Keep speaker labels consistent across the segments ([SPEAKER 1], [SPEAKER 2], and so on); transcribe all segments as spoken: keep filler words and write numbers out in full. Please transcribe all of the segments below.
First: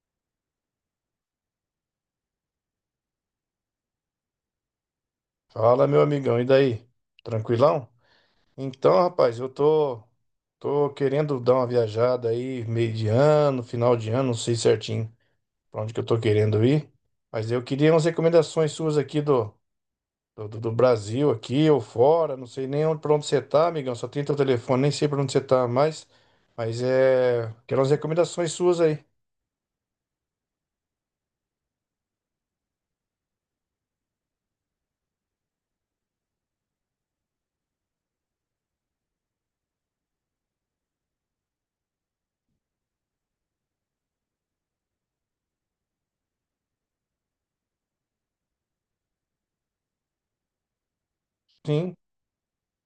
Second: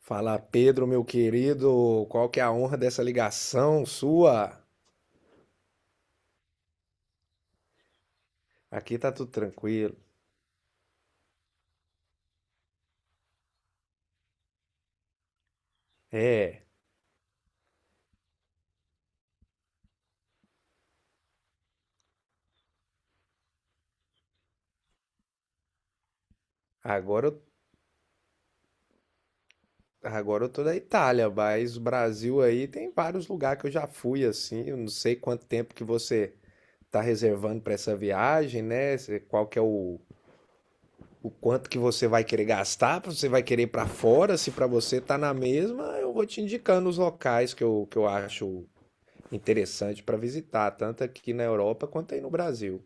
[SPEAKER 1] Fala, Pedro, meu querido, qual que é a honra dessa ligação sua?
[SPEAKER 2] Fala, meu amigão, e daí? Tranquilão? Então,
[SPEAKER 1] Aqui tá tudo
[SPEAKER 2] rapaz, eu
[SPEAKER 1] tranquilo.
[SPEAKER 2] tô, tô querendo dar uma viajada aí, meio de ano, final de ano, não sei certinho pra onde que eu tô
[SPEAKER 1] É,
[SPEAKER 2] querendo ir, mas eu queria umas recomendações suas aqui do, do, do Brasil, aqui ou fora, não sei nem onde, pra onde você tá, amigão, só tem teu telefone, nem sei pra onde você tá mais, mas
[SPEAKER 1] agora eu,
[SPEAKER 2] é, quero umas recomendações suas aí.
[SPEAKER 1] agora eu tô da Itália, mas o Brasil aí tem vários lugares que eu já fui assim. Eu não sei quanto tempo que você tá reservando para essa viagem, né? Se- Qual que é o, o, quanto que você vai querer gastar, se você vai querer ir para fora, se para você tá na mesma, eu vou te indicando os locais que eu, que eu acho interessante para visitar, tanto aqui na Europa
[SPEAKER 2] Sim,
[SPEAKER 1] quanto aí no Brasil.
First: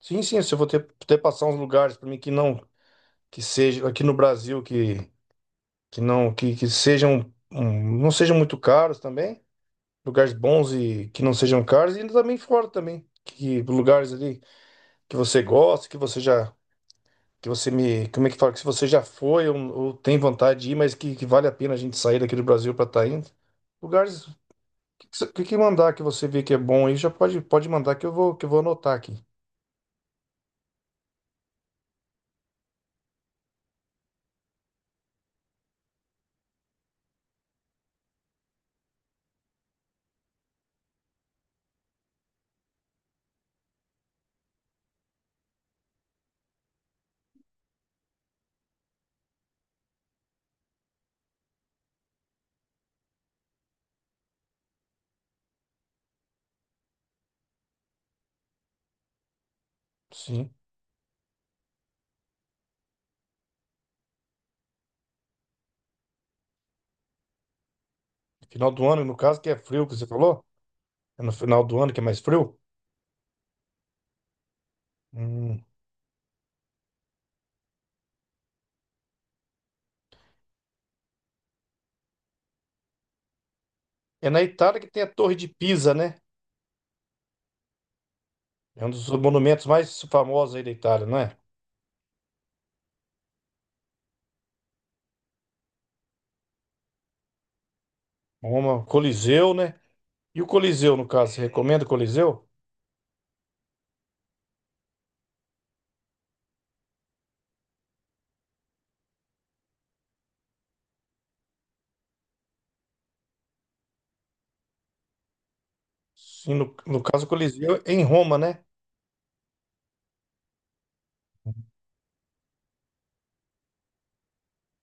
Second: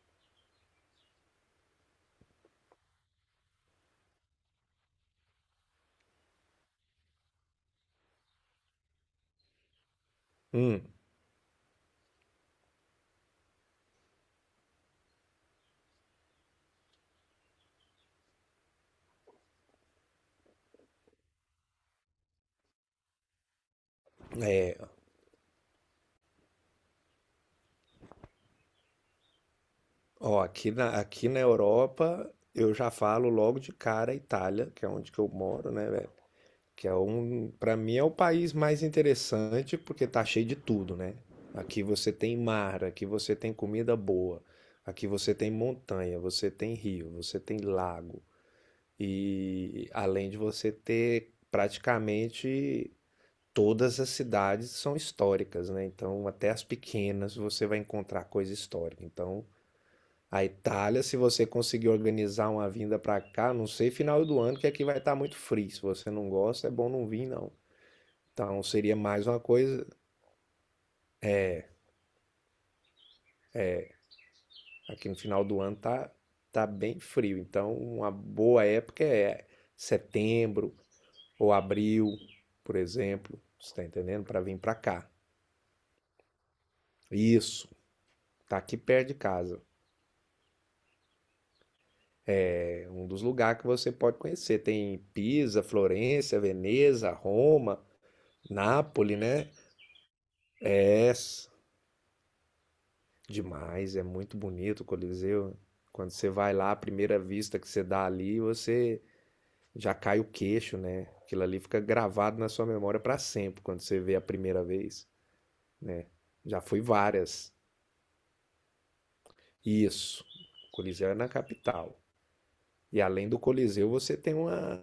[SPEAKER 2] sim, sim, se eu vou ter, ter passar uns lugares pra mim que não, que seja aqui no Brasil, que que não que, que sejam hum, não sejam muito caros também, lugares bons
[SPEAKER 1] Hum.
[SPEAKER 2] e que não sejam caros e também fora também, que lugares ali que você gosta, que você já que você me, como é que fala, que se você já foi ou, ou tem vontade de ir, mas que, que vale a pena a gente sair daqui do Brasil para estar indo. Lugares
[SPEAKER 1] É,
[SPEAKER 2] que, que, você- que mandar que você vê que é bom aí, já pode pode mandar que eu vou que eu vou anotar aqui.
[SPEAKER 1] ó, aqui na, aqui na Europa eu já falo logo de cara Itália, que é onde que eu moro, né, velho? Que é um, para mim é o país mais interessante porque tá cheio de tudo, né? Aqui você tem mar, aqui você tem comida boa, aqui você tem montanha, você tem rio, você tem lago e além de você ter praticamente todas as cidades são históricas, né? Então até as pequenas você vai encontrar coisa histórica. Então a
[SPEAKER 2] Sim.
[SPEAKER 1] Itália, se você conseguir organizar uma vinda para cá, não sei, final do ano, que aqui vai estar muito frio. Se você não gosta, é bom não vir, não. Então
[SPEAKER 2] Final do
[SPEAKER 1] seria
[SPEAKER 2] ano, no
[SPEAKER 1] mais
[SPEAKER 2] caso,
[SPEAKER 1] uma
[SPEAKER 2] que é frio
[SPEAKER 1] coisa.
[SPEAKER 2] que você falou? É no final do ano que é mais frio?
[SPEAKER 1] Aqui no final do
[SPEAKER 2] Hum.
[SPEAKER 1] ano tá, tá bem frio. Então, uma boa época é setembro ou abril, por exemplo. Você tá entendendo?
[SPEAKER 2] É
[SPEAKER 1] Para
[SPEAKER 2] na
[SPEAKER 1] vir para
[SPEAKER 2] Itália que tem
[SPEAKER 1] cá.
[SPEAKER 2] a Torre de Pisa, né?
[SPEAKER 1] Isso. Tá aqui
[SPEAKER 2] É um
[SPEAKER 1] perto
[SPEAKER 2] dos
[SPEAKER 1] de casa.
[SPEAKER 2] monumentos mais famosos aí da Itália, não é?
[SPEAKER 1] É um dos lugares que você pode conhecer. Tem Pisa, Florença, Veneza, Roma,
[SPEAKER 2] Roma,
[SPEAKER 1] Nápoles, né?
[SPEAKER 2] Coliseu, né? E o Coliseu, no
[SPEAKER 1] É
[SPEAKER 2] caso, você recomenda o Coliseu?
[SPEAKER 1] demais, é muito bonito o Coliseu. Quando você vai lá, a primeira vista que você dá ali, você já cai o queixo, né? Aquilo ali fica gravado na sua memória para sempre quando você vê a primeira vez, né?
[SPEAKER 2] Sim,
[SPEAKER 1] Já
[SPEAKER 2] no,
[SPEAKER 1] fui
[SPEAKER 2] no caso, o
[SPEAKER 1] várias.
[SPEAKER 2] Coliseu é em Roma, né?
[SPEAKER 1] Isso. O Coliseu é na capital. E além do Coliseu, você tem uma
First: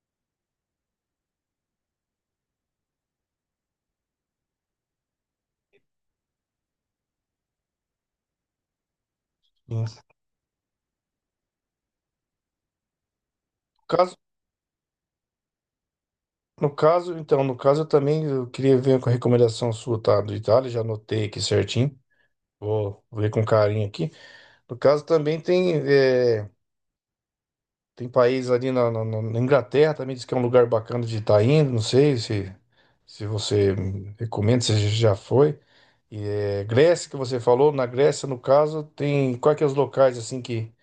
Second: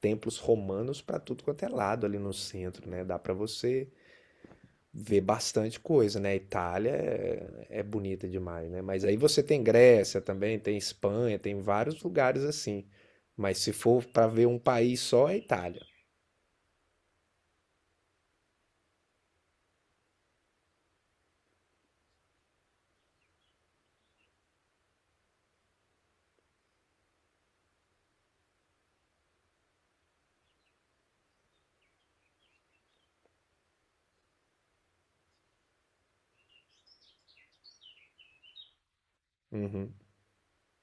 [SPEAKER 1] templos romanos para tudo quanto é lado ali no centro, né? Dá para você vê bastante coisa, né? Itália é, é bonita demais, né? Mas aí você tem
[SPEAKER 2] Sim.
[SPEAKER 1] Grécia também, tem Espanha, tem vários lugares assim. Mas se
[SPEAKER 2] No
[SPEAKER 1] for
[SPEAKER 2] caso,
[SPEAKER 1] para ver um país só, é Itália.
[SPEAKER 2] no caso, então, no caso, eu também eu queria ver com a recomendação sua, tá? Do Itália, já anotei aqui certinho. Vou ver com carinho aqui. No caso, também tem, é, tem país ali na, na- na- na Inglaterra, também diz que é um lugar bacana de estar indo. Não sei se, se você recomenda, se já foi. E, é, Grécia, que você falou, na Grécia, no caso, tem quais que é os
[SPEAKER 1] Uhum.
[SPEAKER 2] locais assim que,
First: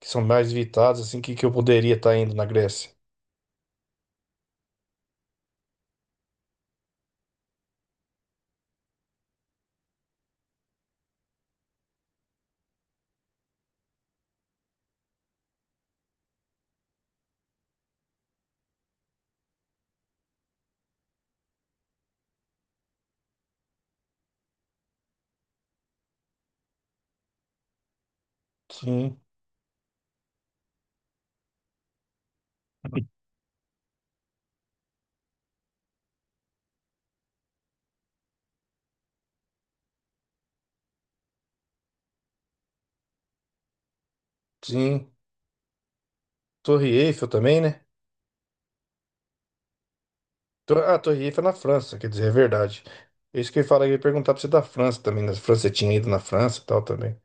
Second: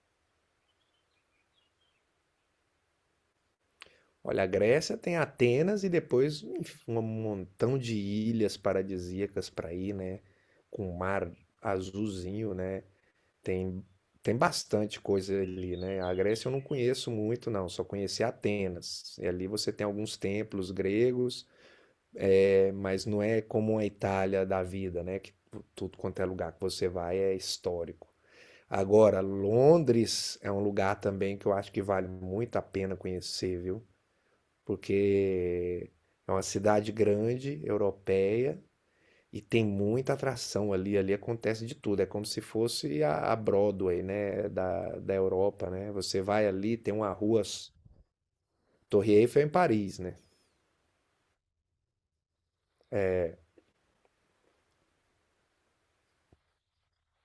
[SPEAKER 2] que são mais visitados, assim, que, que eu poderia estar indo na Grécia?
[SPEAKER 1] Olha, a Grécia tem Atenas e depois enfim, um montão de ilhas paradisíacas para ir, né? Com um mar azulzinho, né? Tem, tem bastante coisa ali, né? A Grécia eu não conheço muito, não. Só conheci Atenas. E ali você tem alguns templos gregos. É, mas não é como a Itália da vida, né? Que tudo quanto é lugar que você vai é histórico.
[SPEAKER 2] Sim,
[SPEAKER 1] Agora, Londres é um lugar também que eu acho que vale muito a pena conhecer, viu? Porque é uma cidade grande, europeia, e tem muita atração ali. Ali acontece de tudo. É como se fosse a a Broadway, né? Da,
[SPEAKER 2] sim.
[SPEAKER 1] da Europa, né? Você vai ali,
[SPEAKER 2] Torre
[SPEAKER 1] tem uma
[SPEAKER 2] Eiffel
[SPEAKER 1] rua.
[SPEAKER 2] também, né?
[SPEAKER 1] Torre Eiffel é em Paris, né?
[SPEAKER 2] Tor- Ah, Torre Eiffel é na França, quer dizer, é verdade. É isso que eu ia falar, eu ia perguntar pra você da França também, na França, você tinha ido na França e tal também,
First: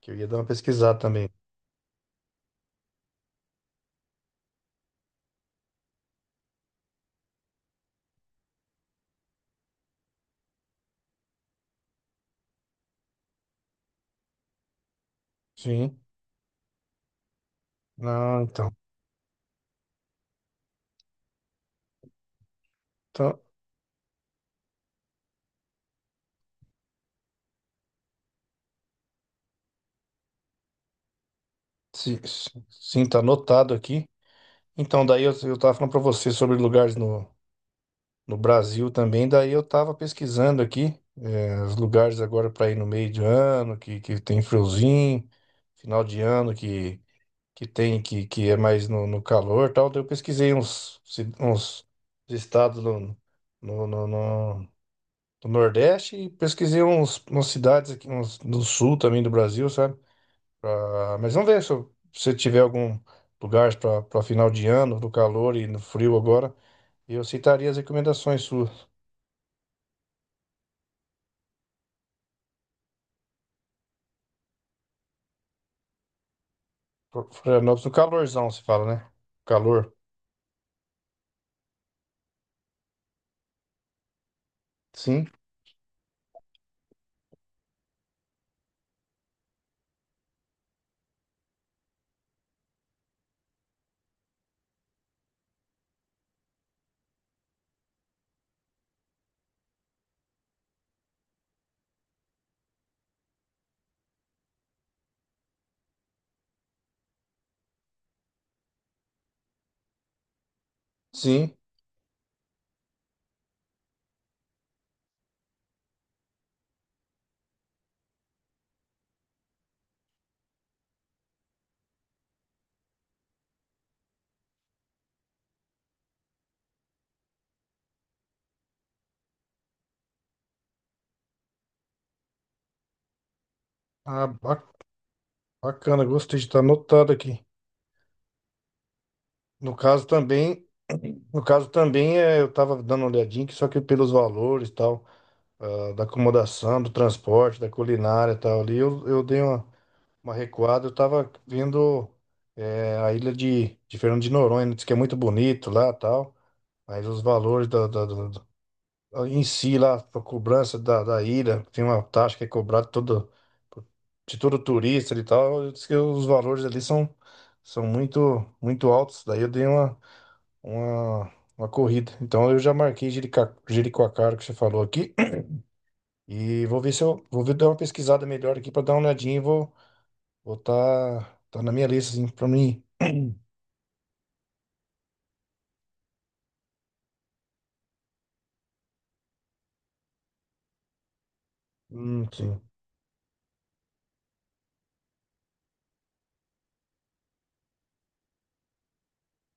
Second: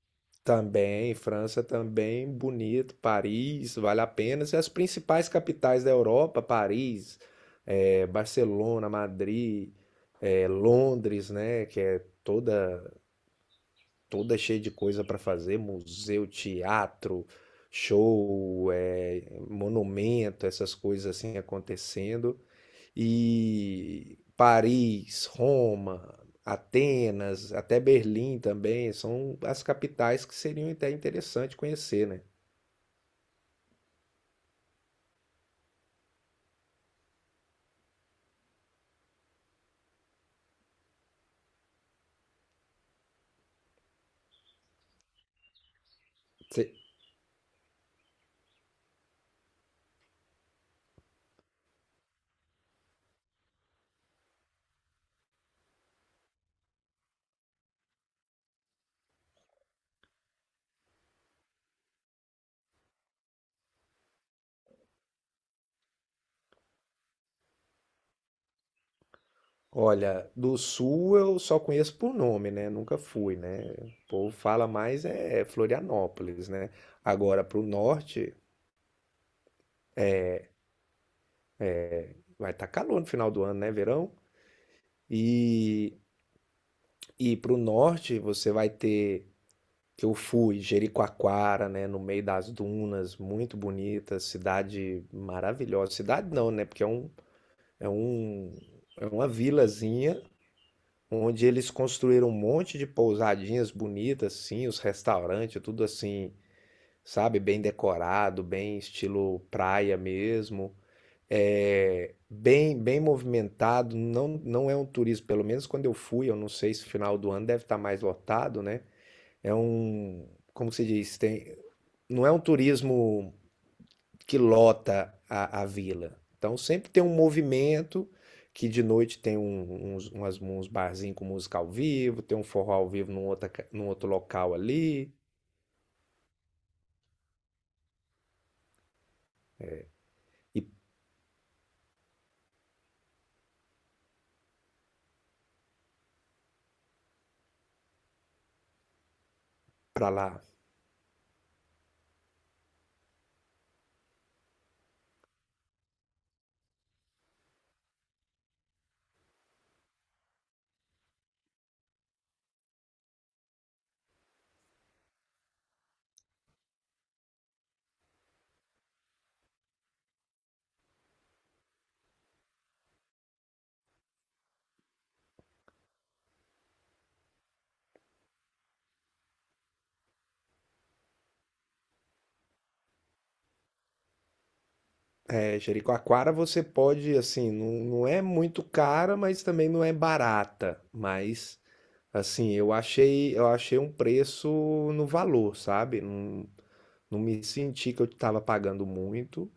[SPEAKER 2] que eu ia dar uma pesquisada
[SPEAKER 1] Também,
[SPEAKER 2] também.
[SPEAKER 1] França também, bonito, Paris, vale a pena. E as principais capitais da Europa, Paris, eh, Barcelona, Madrid, eh, Londres, né, que é toda toda cheia de coisa para fazer,
[SPEAKER 2] Sim.
[SPEAKER 1] museu, teatro,
[SPEAKER 2] Não, então.
[SPEAKER 1] show, eh, monumento, essas coisas assim acontecendo
[SPEAKER 2] Então,
[SPEAKER 1] e Paris, Roma, Atenas, até Berlim também, são as capitais que seriam até interessante conhecer,
[SPEAKER 2] sim,
[SPEAKER 1] né?
[SPEAKER 2] sim, tá anotado aqui. Então, daí eu, eu tava falando pra você sobre lugares no, no Brasil também. Daí eu tava pesquisando aqui eh, os lugares agora para ir no meio de ano, que, que tem friozinho, final de ano
[SPEAKER 1] Cê-
[SPEAKER 2] que, que tem que, que é mais no, no calor e tal. Daí eu pesquisei uns, ci- uns estados no, no, no, no- do Nordeste e pesquisei uns, umas cidades aqui uns, do sul também do Brasil, sabe? Pra- mas vamos ver se eu- se você tiver algum lugar para final de ano, no calor e no frio agora, eu aceitaria as recomendações suas.
[SPEAKER 1] Olha, do sul eu só conheço por nome, né? Nunca fui, né? O povo fala mais é Florianópolis, né?
[SPEAKER 2] Flo-
[SPEAKER 1] Agora pro
[SPEAKER 2] Florianópolis, no
[SPEAKER 1] norte
[SPEAKER 2] calorzão, se fala, né? Calor.
[SPEAKER 1] vai estar calor no final do ano, né? Verão.
[SPEAKER 2] Sim,
[SPEAKER 1] E e pro norte você vai ter. Eu fui, Jericoacoara, né, no meio das dunas, muito bonita, cidade maravilhosa. Cidade não, né, porque é um, é um, é uma vilazinha onde eles construíram um monte de pousadinhas bonitas, assim, os restaurantes, tudo assim, sabe, bem decorado, bem estilo praia mesmo.
[SPEAKER 2] sim.
[SPEAKER 1] É bem, bem movimentado, não, não é um turismo, pelo menos quando eu fui, eu não sei se final do ano deve estar mais lotado, né? É um, como se diz, tem, não é um turismo que lota a, a vila. Então sempre tem um movimento que de noite tem um- uns, umas, uns barzinhos com música ao vivo, tem um forró ao vivo num, outra, ca- num outro
[SPEAKER 2] Ah,
[SPEAKER 1] local
[SPEAKER 2] ba-
[SPEAKER 1] ali
[SPEAKER 2] bacana, gostei de estar anotado aqui. No caso
[SPEAKER 1] e
[SPEAKER 2] também, no caso também é, eu tava dando uma olhadinha, que só que pelos valores e tal, ah, da acomodação, do transporte, da culinária e tal ali, eu, eu dei uma,
[SPEAKER 1] pra
[SPEAKER 2] uma
[SPEAKER 1] lá.
[SPEAKER 2] recuada, eu tava vendo é, a ilha de, de Fernando de Noronha, né? Diz que é muito bonito lá e tal, mas os valores da, da- em si lá para cobrança da, da ilha, tem uma taxa que é cobrada todo, de todo turista e tal, diz que os valores ali são, são muito muito altos, daí eu dei uma, uma, uma corrida. Então eu já marquei Jerica- Jericoacoara que você falou aqui e vou ver se eu vou ver dar uma pesquisada melhor aqui para dar uma olhadinha e vou vou tá, tá na minha lista assim para mim.
[SPEAKER 1] É, Jericoacoara você pode, assim, não, não é muito cara, mas também não é barata. Mas,
[SPEAKER 2] Hum,
[SPEAKER 1] assim,
[SPEAKER 2] sim.
[SPEAKER 1] eu achei, eu achei, um preço no valor, sabe? Não, não me senti que eu estava pagando muito.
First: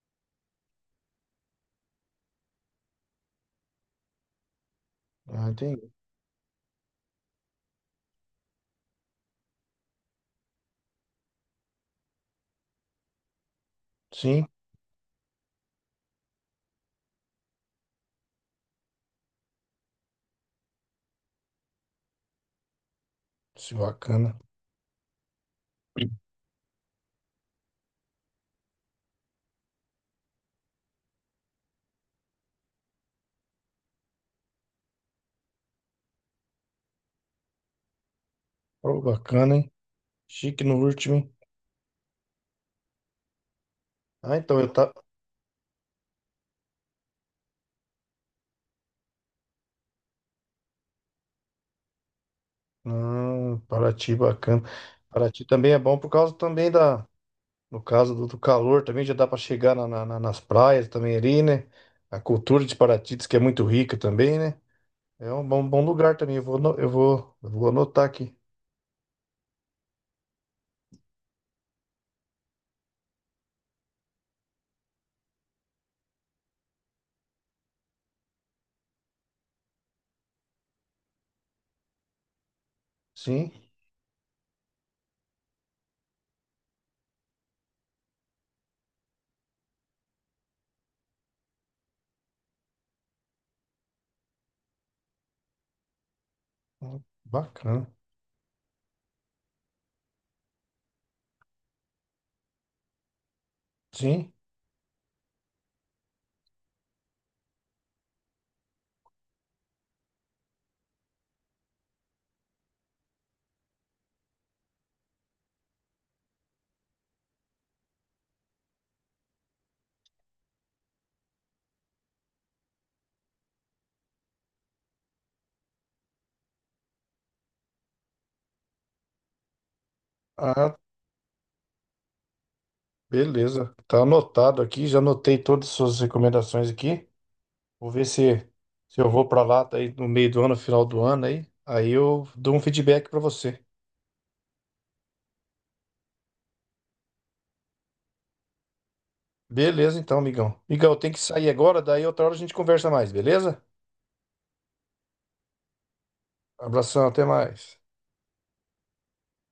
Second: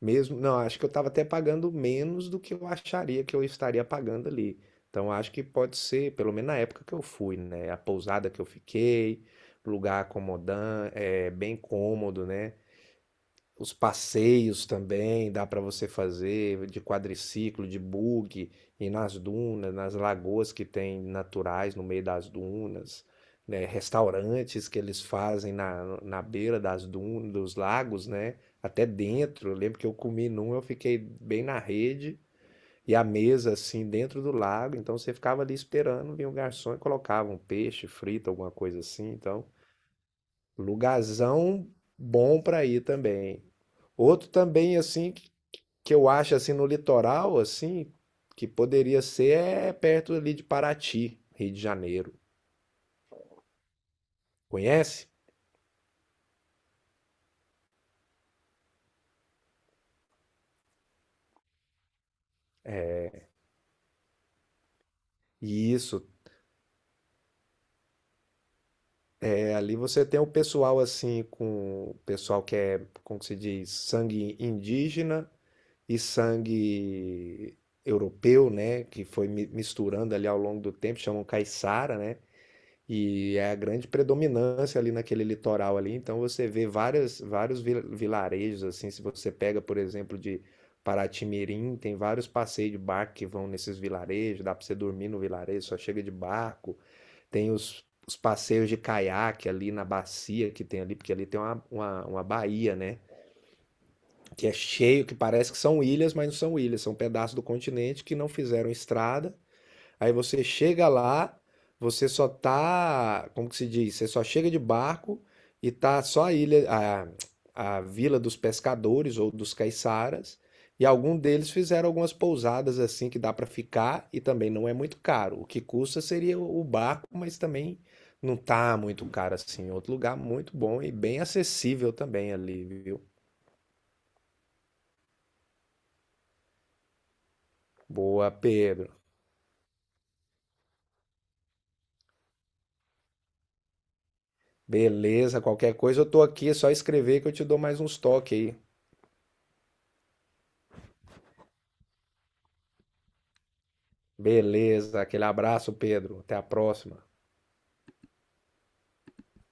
[SPEAKER 1] Mesmo, não, acho que eu estava até pagando menos do que eu acharia que eu estaria pagando ali. Então acho que
[SPEAKER 2] Ah,
[SPEAKER 1] pode
[SPEAKER 2] entendi.
[SPEAKER 1] ser, pelo menos na época que eu fui, né? A pousada que eu fiquei, lugar acomodante, é, bem cômodo, né? Os
[SPEAKER 2] Sim,
[SPEAKER 1] passeios também dá para você fazer de quadriciclo, de buggy, e nas dunas, nas lagoas que tem naturais no meio das dunas, né?
[SPEAKER 2] isso é bacana.
[SPEAKER 1] Restaurantes que eles fazem na, na beira das dunas, dos lagos, né? Até dentro. Eu lembro que eu comi num, eu fiquei bem na rede e a mesa assim dentro do lago, então você ficava ali esperando, vinha o garçom e colocava um peixe frito, alguma coisa
[SPEAKER 2] Ô,
[SPEAKER 1] assim, então.
[SPEAKER 2] bacana, hein? Chique no último, hein?
[SPEAKER 1] Lugarzão bom para ir também. Outro
[SPEAKER 2] Ah, então eu
[SPEAKER 1] também
[SPEAKER 2] tava.
[SPEAKER 1] assim que que eu acho assim no litoral assim que poderia ser é perto ali de Paraty, Rio de Janeiro.
[SPEAKER 2] Hum, Paraty, bacana.
[SPEAKER 1] Conhece?
[SPEAKER 2] Paraty também é bom por causa também da, no caso do, do calor, também já dá para chegar na- na- na- nas praias também ali, né? A cultura de Paraty diz que é muito rica também, né? É um bom,
[SPEAKER 1] E
[SPEAKER 2] bom
[SPEAKER 1] isso,
[SPEAKER 2] lugar também. Eu vou, ano- eu vou, eu vou anotar aqui.
[SPEAKER 1] é ali você tem o pessoal assim com o pessoal que é, como que se diz, sangue indígena e sangue europeu, né, que foi mi- misturando ali ao longo do tempo, chamam caiçara, né? E é
[SPEAKER 2] Sim,
[SPEAKER 1] a grande predominância ali naquele litoral ali, então você vê várias, vários vi- vilarejos, assim, se você pega, por exemplo, de Paraty-Mirim, tem vários passeios de barco que vão nesses vilarejos, dá para você dormir no vilarejo, só chega de barco,
[SPEAKER 2] hum,
[SPEAKER 1] tem os,
[SPEAKER 2] bacana.
[SPEAKER 1] os passeios de caiaque ali na bacia que tem ali, porque ali tem uma, uma, uma baía, né,
[SPEAKER 2] Sim.
[SPEAKER 1] que é cheio, que parece que são ilhas, mas não são ilhas, são pedaços do continente que não fizeram estrada. Aí você chega lá, você só tá, como que se diz? Você só chega de barco e tá só a ilha, a, a vila dos pescadores ou dos caiçaras. E algum deles fizeram algumas pousadas assim que dá para ficar e também não é muito caro. O que custa seria o o barco, mas também não tá muito caro assim. É outro lugar muito
[SPEAKER 2] Ah,
[SPEAKER 1] bom e bem acessível também ali, viu?
[SPEAKER 2] beleza. Tá anotado aqui. Já anotei todas as suas recomendações aqui. Vou ver
[SPEAKER 1] Boa,
[SPEAKER 2] se,
[SPEAKER 1] Pedro.
[SPEAKER 2] se eu vou para lá tá aí no meio do ano, final do ano aí. Aí eu dou um feedback para você.
[SPEAKER 1] Beleza, qualquer coisa eu tô aqui, é só escrever que eu te dou mais uns toques aí.
[SPEAKER 2] Beleza, então, amigão. Amigão, eu tenho que sair agora, daí outra hora a gente conversa mais, beleza?
[SPEAKER 1] Beleza, aquele abraço, Pedro. Até a próxima.
[SPEAKER 2] Abração, até mais.